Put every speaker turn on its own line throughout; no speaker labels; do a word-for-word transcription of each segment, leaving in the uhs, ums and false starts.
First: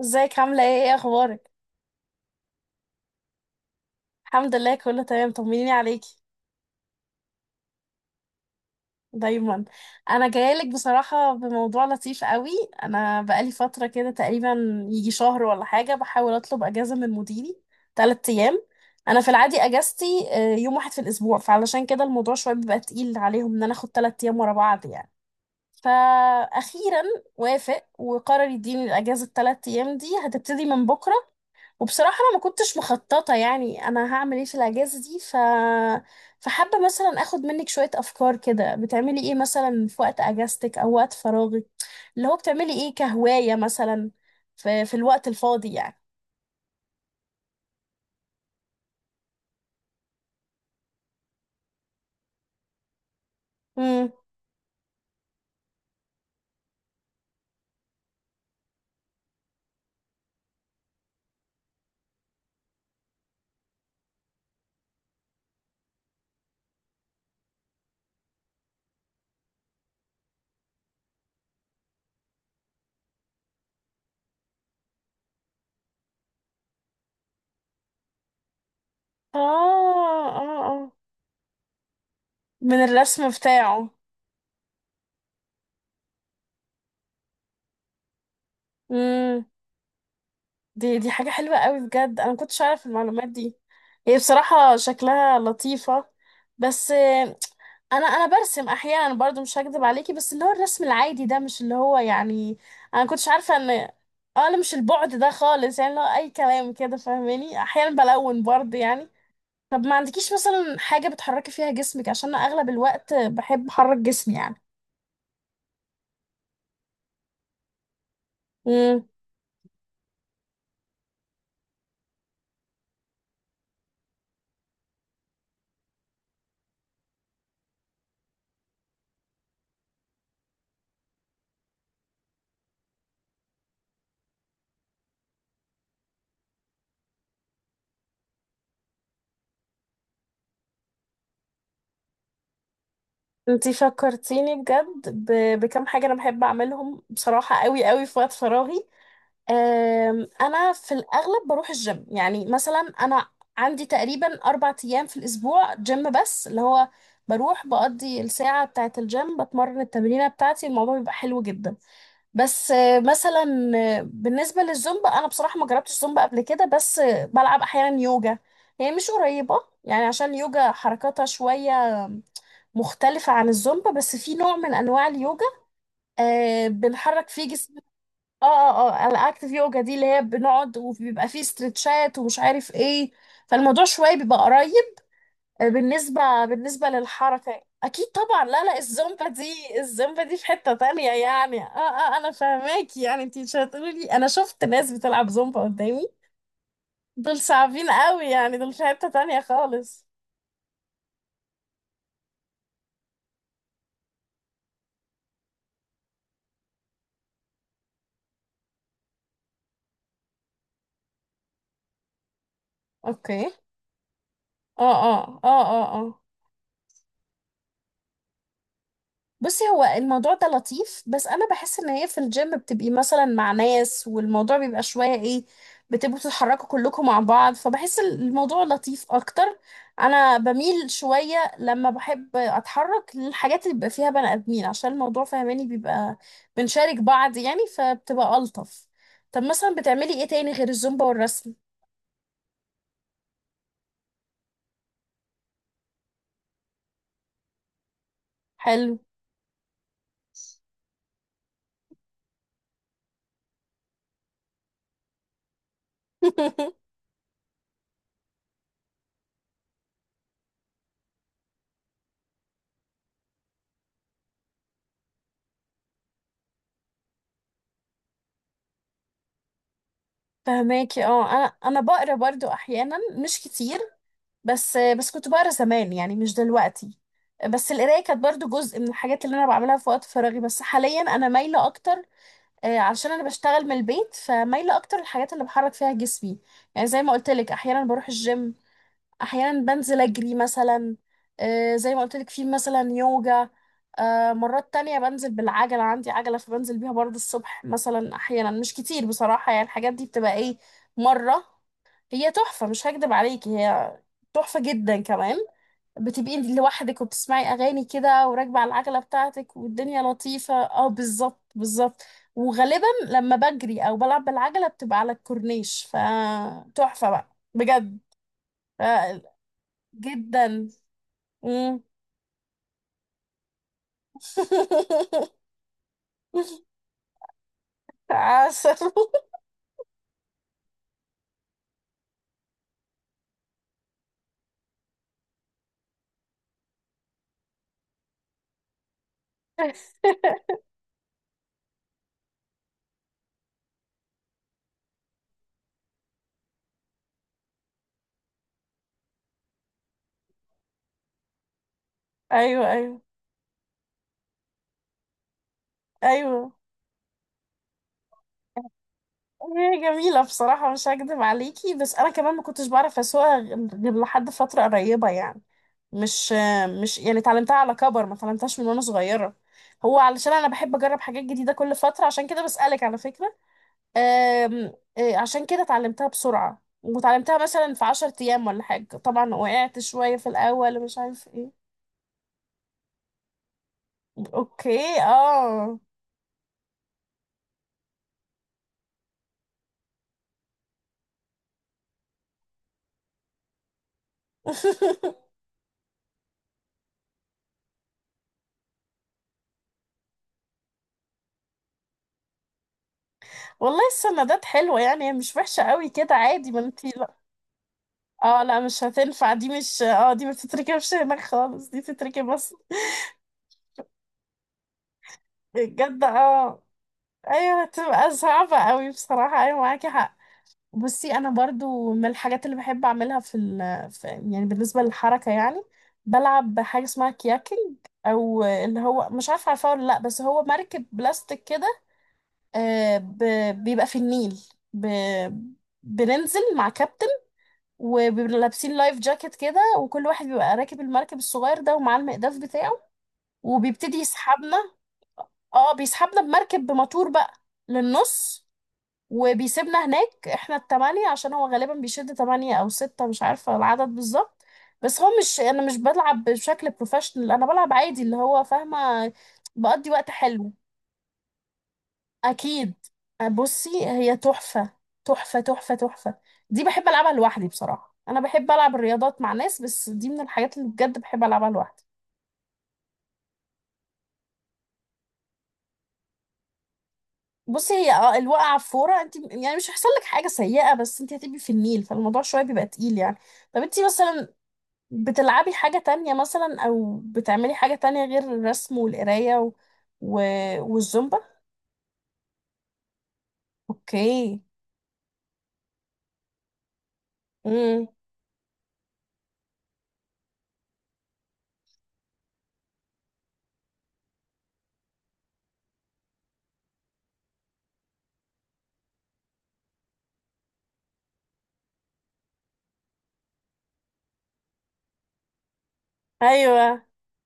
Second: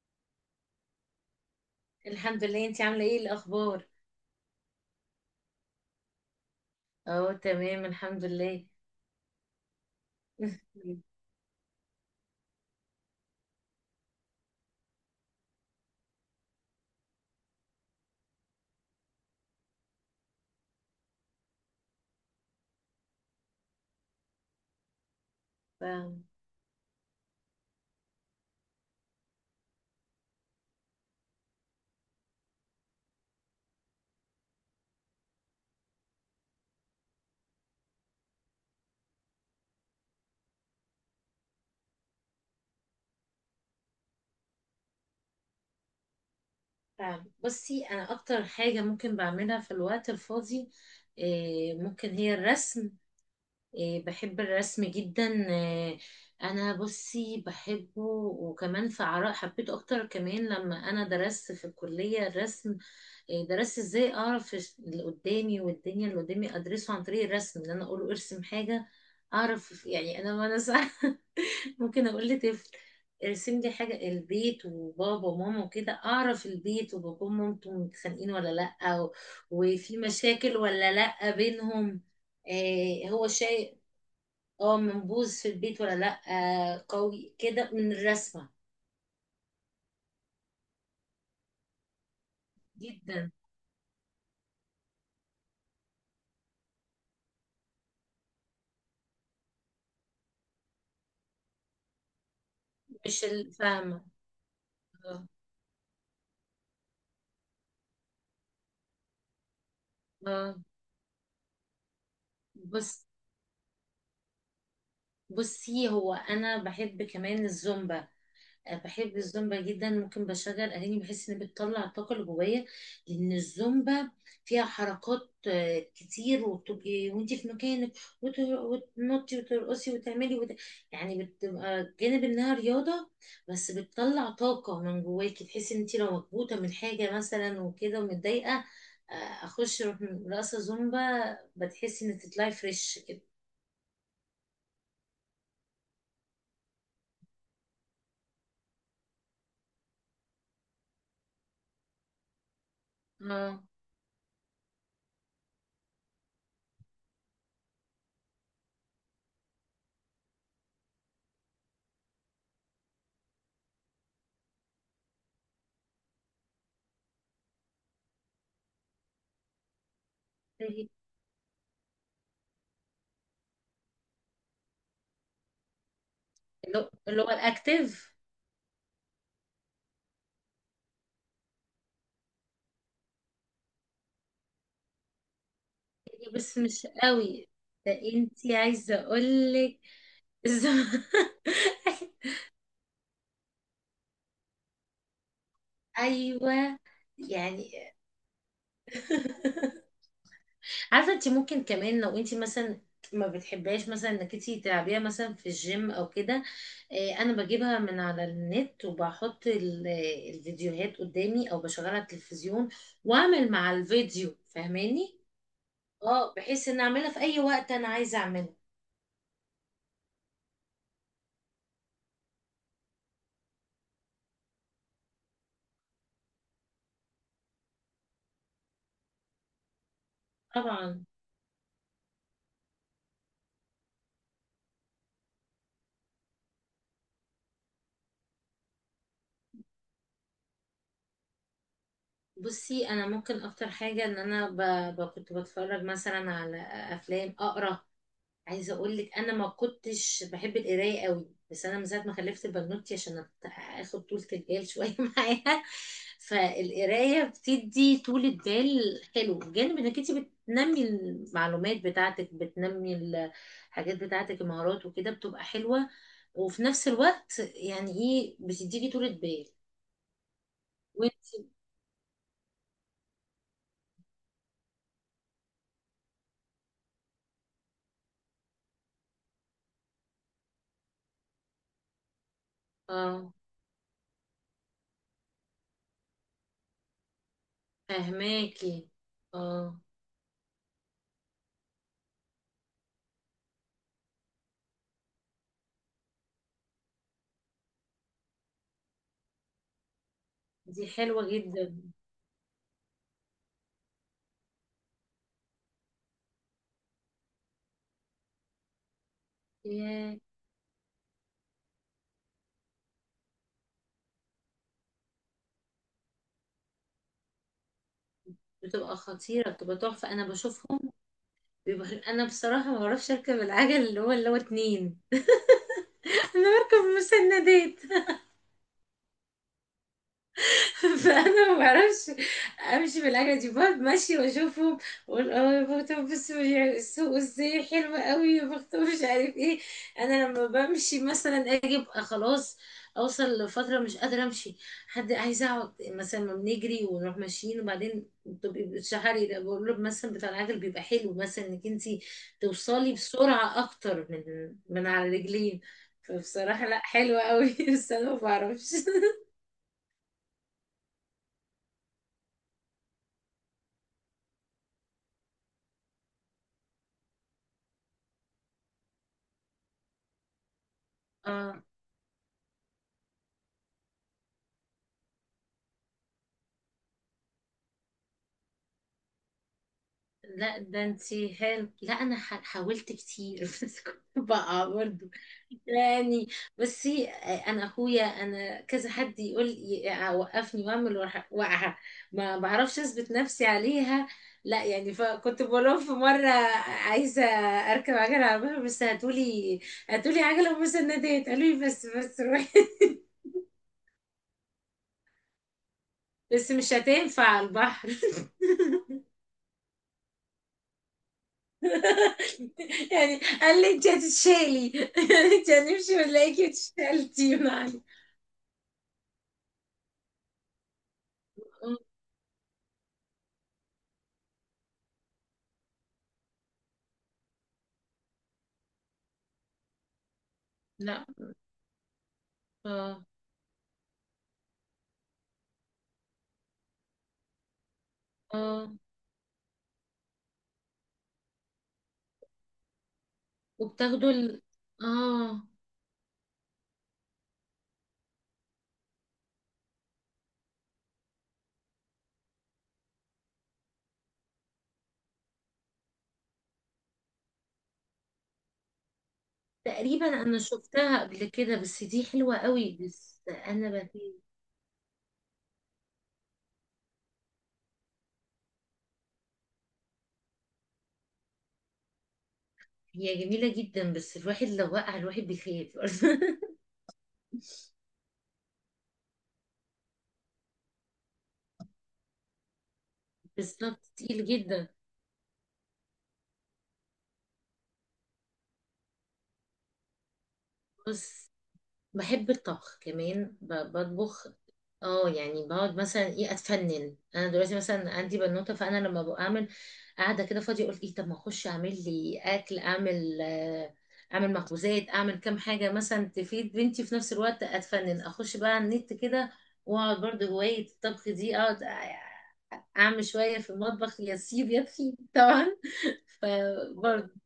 ازيك؟ عاملة ايه؟ ايه اخبارك؟
الحمد لله، انتي عاملة ايه الأخبار؟
الحمد لله، كله تمام. طمنيني عليكي
اه، تمام الحمد لله.
دايما. انا جايلك بصراحة بموضوع لطيف قوي. انا بقالي فترة كده، تقريبا يجي شهر ولا حاجة، بحاول اطلب اجازة من مديري تلات ايام. انا في العادي اجازتي آه، يوم واحد في الاسبوع، فعلشان كده الموضوع شوية بيبقى تقيل عليهم ان انا اخد تلات ايام ورا بعض يعني.
فاهم
فاخيرا وافق وقرر يديني الاجازة التلات ايام دي، هتبتدي من بكرة. وبصراحة أنا ما كنتش مخططة يعني أنا هعمل إيه في الأجازة دي، ف... فحابة مثلا أخد منك شوية أفكار كده، بتعملي إيه مثلا في وقت أجازتك أو وقت فراغك؟ اللي هو بتعملي إيه كهواية مثلا في, في الوقت الفاضي يعني؟
فاهم. بصي، أنا أكتر حاجة ممكن بعملها في الوقت الفاضي إيه، ممكن هي الرسم. إيه،
مم.
بحب الرسم جدا. إيه، أنا بصي بحبه، وكمان في عراء حبيته أكتر كمان لما أنا درست في الكلية الرسم. إيه، درست ازاي أعرف اللي قدامي والدنيا اللي قدامي أدرسه عن طريق الرسم، إن أنا أقول ارسم حاجة. أعرف يعني أنا وأنا صغيرة، ممكن اقول لطفل ارسم لي حاجه البيت وبابا وماما وكده، اعرف البيت وبابا ومامته متخانقين ولا لا و-
آه
وفي مشاكل
آه، آه
ولا لا بينهم.
من
آه هو
الرسم
شيء،
بتاعه.
اه، منبوذ في البيت ولا لا. آه قوي كده من الرسمه.
مم. دي دي حاجة حلوة قوي بجد، أنا ما كنتش أعرف المعلومات
جدا.
دي. هي بصراحة شكلها لطيفة. بس انا انا برسم احيانا برضو، مش هكذب عليكي، بس اللي هو الرسم العادي ده مش اللي هو يعني، انا
مش
كنتش عارفه ان...
الفاهمه.
اه لا، مش البعد
اه.
ده خالص يعني، اللي هو اي كلام كده فاهماني، احيانا بلون برضو يعني. طب ما عندكيش
آه.
مثلا حاجه بتحركي فيها جسمك؟ عشان انا اغلب
بص،
الوقت بحب احرك جسمي
بصي هو انا بحب كمان الزومبا. آه،
يعني.
بحب الزومبا جدا، ممكن بشغل اغاني بحس ان بتطلع الطاقه اللي جوايا، لان الزومبا فيها حركات آه، كتير، وبتبقي وانت في مكانك وت- وتنطي وترقصي وتعملي وت... يعني بتبقى جانب انها رياضه، بس بتطلع طاقه من جواكي، تحسي ان انت لو مكبوته من حاجه مثلا وكده ومتضايقه، آه، اخش أروح رقصه زومبا، بتحسي ان تطلعي فريش كده.
انتي فكرتيني بجد ب- بكم حاجة انا بحب اعملهم بصراحة، قوي قوي في وقت فراغي. أم، انا في الاغلب بروح الجيم. يعني مثلا انا
اه،
عندي تقريبا اربع ايام في الاسبوع جيم، بس اللي هو بروح بقضي الساعة بتاعة الجيم، بتمرن التمرينة بتاعتي، الموضوع بيبقى حلو جدا. بس آه، مثلا، آه، بالنسبة للزومبا، انا بصراحة ما جربتش زومبا قبل كده، بس آه، بلعب احيانا يوجا. هي مش قريبة يعني، عشان يوجا حركاتها شوية مختلفة عن الزومبا، بس في نوع من أنواع اليوجا آه
اللي هو اللي
بنحرك
هو
فيه جسم.
الاكتيف.
اه اه اه الأكتيف يوجا دي اللي هي بنقعد وبيبقى فيه استرتشات ومش عارف ايه، فالموضوع شوية بيبقى قريب. آه بالنسبة
بس مش
بالنسبة
قوي
للحركة
ده،
أكيد طبعا،
انتي
لا لا،
عايزة
الزومبا
اقولك
دي، الزومبا دي في حتة
الزم...
تانية يعني، اه. اه أنا فاهماكي يعني، انتي مش هتقولي لي أنا شفت ناس بتلعب زومبا قدامي،
ايوه.
دول
يعني.
صعبين قوي يعني، دول في حتة تانية خالص.
عارفة انتي ممكن كمان لو انتي مثلا ما بتحبهاش، مثلا انك انتي تلعبيها مثلا في الجيم او كده، آه، انا بجيبها من على النت وبحط ال- الفيديوهات قدامي او بشغلها على التلفزيون
اوكي.
واعمل مع الفيديو،
اه
فاهماني.
اه اه اه اه
اه، بحيث ان اعملها في اي وقت انا عايزة اعمله.
بصي هو الموضوع ده لطيف، بس انا بحس ان هي في الجيم بتبقي مثلا مع ناس والموضوع بيبقى شويه ايه، بتبقوا بتتحركوا كلكم مع بعض، فبحس الموضوع لطيف اكتر. انا بميل
طبعا.
شويه لما بحب اتحرك للحاجات اللي بيبقى فيها بني ادمين، عشان الموضوع فهماني بيبقى بنشارك بعض يعني، فبتبقى الطف. طب مثلا بتعملي ايه تاني غير الزومبا والرسم؟
بصي انا ممكن اكتر حاجه ان انا ب... ب... كنت بتفرج مثلا على افلام، اقرا. عايزه
حلو.
اقول لك، انا ما كنتش بحب القرايه قوي، بس انا من ساعه ما خلفت البنوتي عشان أت- اخد طولة البال شويه معاها، فالقرايه بتدي طولة بال حلو، بجانب انك انت بتنمي المعلومات بتاعتك، بتنمي الحاجات بتاعتك المهارات وكده، بتبقى حلوه. وفي نفس الوقت يعني ايه، بتديكي طولة بال.
فهماكي اه
وانت؟
انا انا بقرا برضو احيانا مش كتير، بس بس كنت بقرا زمان يعني، مش دلوقتي. بس القرايه كانت برضو جزء من الحاجات اللي انا بعملها في وقت فراغي، بس حاليا انا مايله اكتر، آه، علشان انا
اه.
بشتغل من البيت، فمايله اكتر الحاجات اللي بحرك فيها جسمي. يعني زي ما قلت لك احيانا بروح الجيم،
فهماكي.
احيانا
اه.
بنزل اجري مثلا، آه، زي ما قلت لك في مثلا يوجا، آه، مرات تانية بنزل بالعجلة، عندي عجلة فبنزل بيها برضو الصبح مثلا، أحيانا مش كتير بصراحة يعني، الحاجات دي بتبقى إيه،
دي حلوة
مرة.
جدا.
هي تحفة مش هكدب عليكي، هي تحفة جدا كمان، بتبقي لوحدك وبتسمعي أغاني كده وراكبة على العجلة بتاعتك والدنيا
ياه.
لطيفة، اه بالظبط بالظبط. وغالبا لما بجري أو بلعب بالعجلة بتبقى على الكورنيش، فتحفة بقى بجد. ف-
بتبقى خطيرة، بتبقى تحفة، انا
جدا.
بشوفهم.
مم.
بيبقى انا بصراحة ما بعرفش اركب العجل اللي هو اللي هو اتنين. انا بركب مسندات.
عسل.
فانا ما بعرفش امشي بالحاجه دي، بقعد ماشيه واشوفهم واقول، اه يا بختها، بص السوق ازاي حلوه قوي، يا بختها، مش عارف ايه. انا لما بمشي مثلا اجي ابقى خلاص، اوصل لفتره مش قادره امشي، حد هيزعق مثلا ما بنجري ونروح ماشيين، وبعدين بتبقي بتشحري، ده بقول له مثلا بتاع العجل بيبقى حلو، مثلا انك انت
أيوه
توصلي
أيوه
بسرعه اكتر من من على رجلين.
أيوه.
فبصراحه لا حلوه قوي، بس انا ما بعرفش.
هي جميلة بصراحة مش هكدب عليكي، بس أنا كمان ما كنتش بعرف أسوقها غير لحد فترة قريبة يعني، مش مش يعني اتعلمتها على كبر، ما اتعلمتهاش من وأنا صغيرة. هو علشان أنا بحب أجرب حاجات جديدة
اه
كل فترة، عشان كده بسألك على فكرة. أم، إيه، عشان كده اتعلمتها بسرعة، وتعلمتها مثلا في عشر أيام ولا حاجة، طبعا وقعت شوية في
لا،
الأول
ده
ومش عارف
انتي
ايه.
حلو. لا انا ح- حاولت كتير، بس كنت بقع
اوكي
برضه.
اه.
يعني. بصي، انا اخويا، انا كذا حد يقول ي- وقفني واعمل وأح- واقعه. ما بعرفش اثبت نفسي عليها، لا يعني. فكنت بقول لهم في مره عايزه اركب عجله على البحر، بس هاتولي، هاتولي عجله ومسندات. قالوا لي بس، بس روحي.
والله السندات حلوة يعني، هي مش وحشة قوي كده، عادي
بس
ما
مش
انتي...
هتنفع على البحر.
اه لا مش هتنفع، دي مش، اه دي ما تتركبش هناك خالص، دي تتركب بس.
يعني قال لي انت هتتشالي، انت هنمشي
بجد
ونلاقيكي
اه.
اتشالتي من
ايوه
علي.
هتبقى صعبة قوي بصراحة، ايوه معاكي حق. بصي انا
أمم،
برضو من الحاجات اللي بحب اعملها في, ال... في يعني بالنسبة للحركة يعني، بلعب حاجة اسمها كياكينج، او اللي هو مش عارفة عارفاه ولا لا، بس هو مركب
لا.
بلاستيك كده. آه
اه.
ب... بيبقى في النيل، ب... بننزل مع كابتن وبيبقوا
اه.
لابسين لايف جاكيت كده، وكل واحد بيبقى راكب المركب الصغير ده ومعاه المقداف بتاعه، وبيبتدي
وبتاخدوا ال...
يسحبنا.
اه.
اه بيسحبنا بمركب بموتور بقى للنص، وبيسيبنا هناك، احنا التمانية، عشان هو غالبا بيشد تمانية او ستة، مش عارفة العدد بالظبط. بس هو مش، انا مش بلعب بشكل بروفيشنال، انا بلعب عادي اللي هو فاهمة، بقضي وقت
تقريبا انا
حلو.
شفتها قبل كده، بس دي حلوة
اكيد.
قوي، بس
آه، بصي
انا بخاف.
هي تحفه، تحفه تحفه تحفه. دي بحب العبها لوحدي بصراحه، انا بحب العب الرياضات مع ناس، بس دي من الحاجات اللي بجد بحب العبها لوحدي.
هي جميلة جدا، بس الواحد لو وقع الواحد بيخاف.
بصي هي اه الوقعه في فوره، انت يعني مش هيحصل لك حاجه سيئه، بس انت هتبقي في النيل، فالموضوع شويه بيبقى تقيل يعني. طب انت
بالظبط، تقيل
مثلا
جدا.
بتلعبي حاجه تانية مثلا او بتعملي حاجه تانية غير الرسم والقرايه و... و... والزومبا؟
بس بحب الطبخ كمان، ب- بطبخ.
اوكي.
اه يعني، بقعد مثلا ايه اتفنن، انا دلوقتي
امم.
مثلا عندي بنوته، فانا لما بعمل قاعده كده فاضيه، اقول ايه، طب ما اخش اعمل لي اكل، اعمل آه، اعمل مخبوزات، اعمل كام حاجه مثلا تفيد بنتي، في نفس الوقت اتفنن، اخش بقى على النت كده، واقعد برضه هوايه الطبخ دي، اقعد اعمل شويه في المطبخ، يا سيب يا تخيب طبعا.
ايوه،
فبرضه.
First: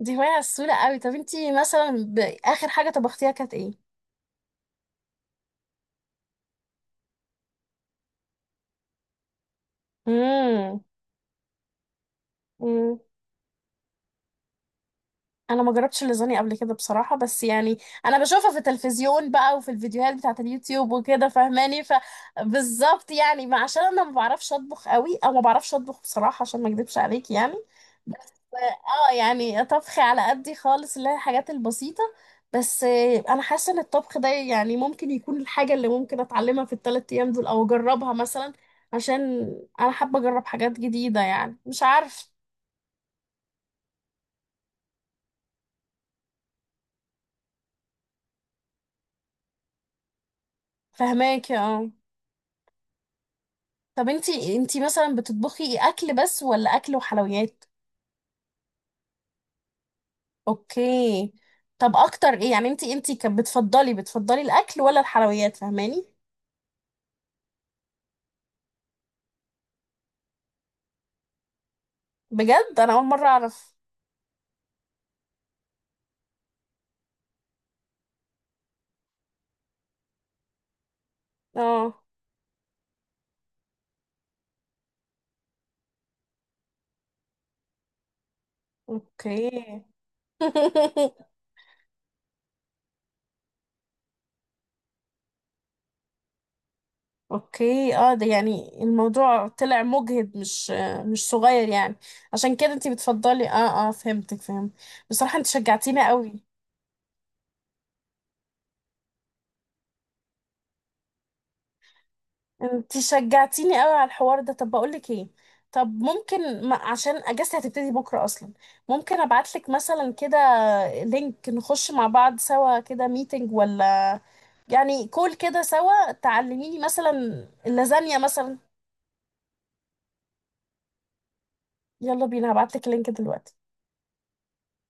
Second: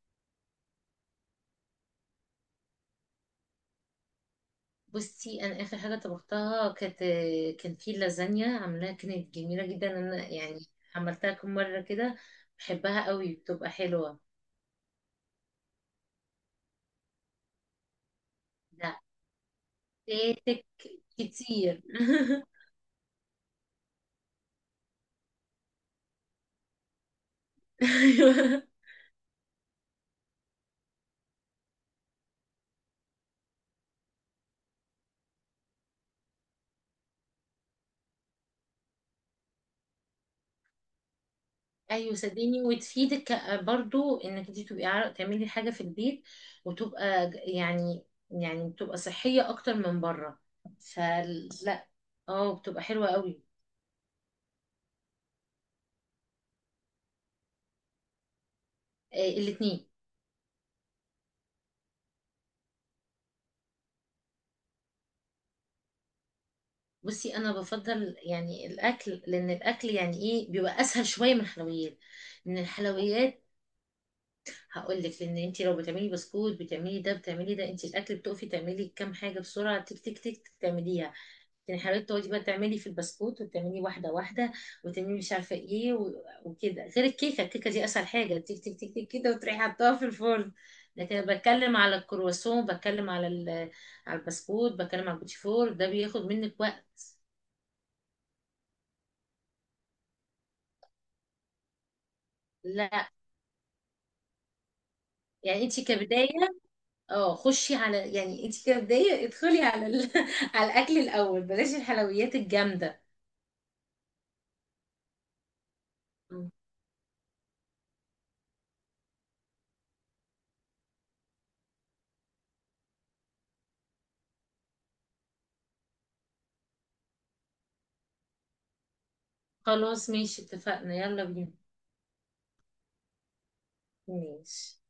دي هوايه سهله قوي. طب انت مثلا ب... اخر حاجه طبختيها كانت ايه؟
بصي انا اخر حاجه طبختها كانت، كان في لازانيا عاملاها كانت جميله جدا. انا يعني
امم.
عملتها كم مره كده،
امم.
بحبها قوي، بتبقى حلوه.
انا ما جربتش اللازانيا قبل كده بصراحه، بس يعني انا بشوفها في
لا،
التلفزيون بقى وفي الفيديوهات بتاعه
فاتك
اليوتيوب وكده
كتير.
فاهماني، فبالظبط يعني، ما عشان انا ما بعرفش اطبخ قوي، او ما بعرفش اطبخ بصراحه عشان ما اكدبش عليك يعني. ف-
ايوه.
اه يعني طبخي على قدي خالص، اللي هي الحاجات البسيطه. بس آه، انا حاسه ان الطبخ ده يعني ممكن يكون الحاجه اللي ممكن اتعلمها في الثلاث ايام دول او اجربها مثلا، عشان انا حابه اجرب حاجات جديده يعني مش
ايوه
عارف.
صدقيني وتفيدك برضو، انك انت تبقي عار- تعملي حاجه في البيت، وتبقى ج- يعني، يعني بتبقى صحيه اكتر من بره.
فهماكي
فلا،
اه.
اه، بتبقى حلوه قوي.
طب انتي انتي مثلا بتطبخي اكل بس ولا اكل وحلويات؟
آه، الاتنين.
اوكي. طب اكتر ايه يعني، انتي انتي كانت بتفضلي، بتفضلي الاكل ولا الحلويات؟ فاهماني.
بصي انا بفضل يعني الاكل، لان الاكل يعني ايه بيبقى اسهل شويه من الحلويات. من
بجد انا اول مره
الحلويات
اعرف.
هقول لك، لان انت لو بتعملي بسكوت بتعملي ده بتعملي ده، انت الاكل بتقفي تعملي كام حاجه بسرعه، تك تك تك تك تعمليها. لكن
اه
الحلويات، تقعدي بقى تعملي في البسكوت وتعملي واحده واحده، وتعملي مش عارفه ايه و- وكده. غير الكيكه، الكيكه دي اسهل حاجه، تك تك تك تك كده، وتروحي
اوكي.
حطاها في الفرن. لكن أنا بتكلم على الكرواسون، بتكلم على ال- على البسكوت، بتكلم على البوتيفور، ده بياخد منك وقت.
اوكي اه، ده يعني الموضوع طلع مجهد، مش مش صغير يعني. عشان كده انتي
لا
بتفضلي، اه اه فهمتك فهمت. بصراحه انت
يعني، انت
شجعتيني
كبدايه،
قوي.
اه خشي على، يعني انت كبدايه ادخلي على ال... على الاكل الاول، بلاش الحلويات
انتي
الجامده.
شجعتيني قوي على الحوار ده، طب بقولك ايه، طب
مم.
ممكن ما عشان اجازتي هتبتدي بكره اصلا، ممكن ابعتلك مثلا كده لينك نخش مع بعض سوا كده ميتنج، ولا يعني كول كده سوا، تعلميني مثلا اللازانيا مثلا.
خلاص ماشي، اتفقنا، يلا بينا.
يلا بينا، هبعتلك اللينك دلوقتي.
ماشي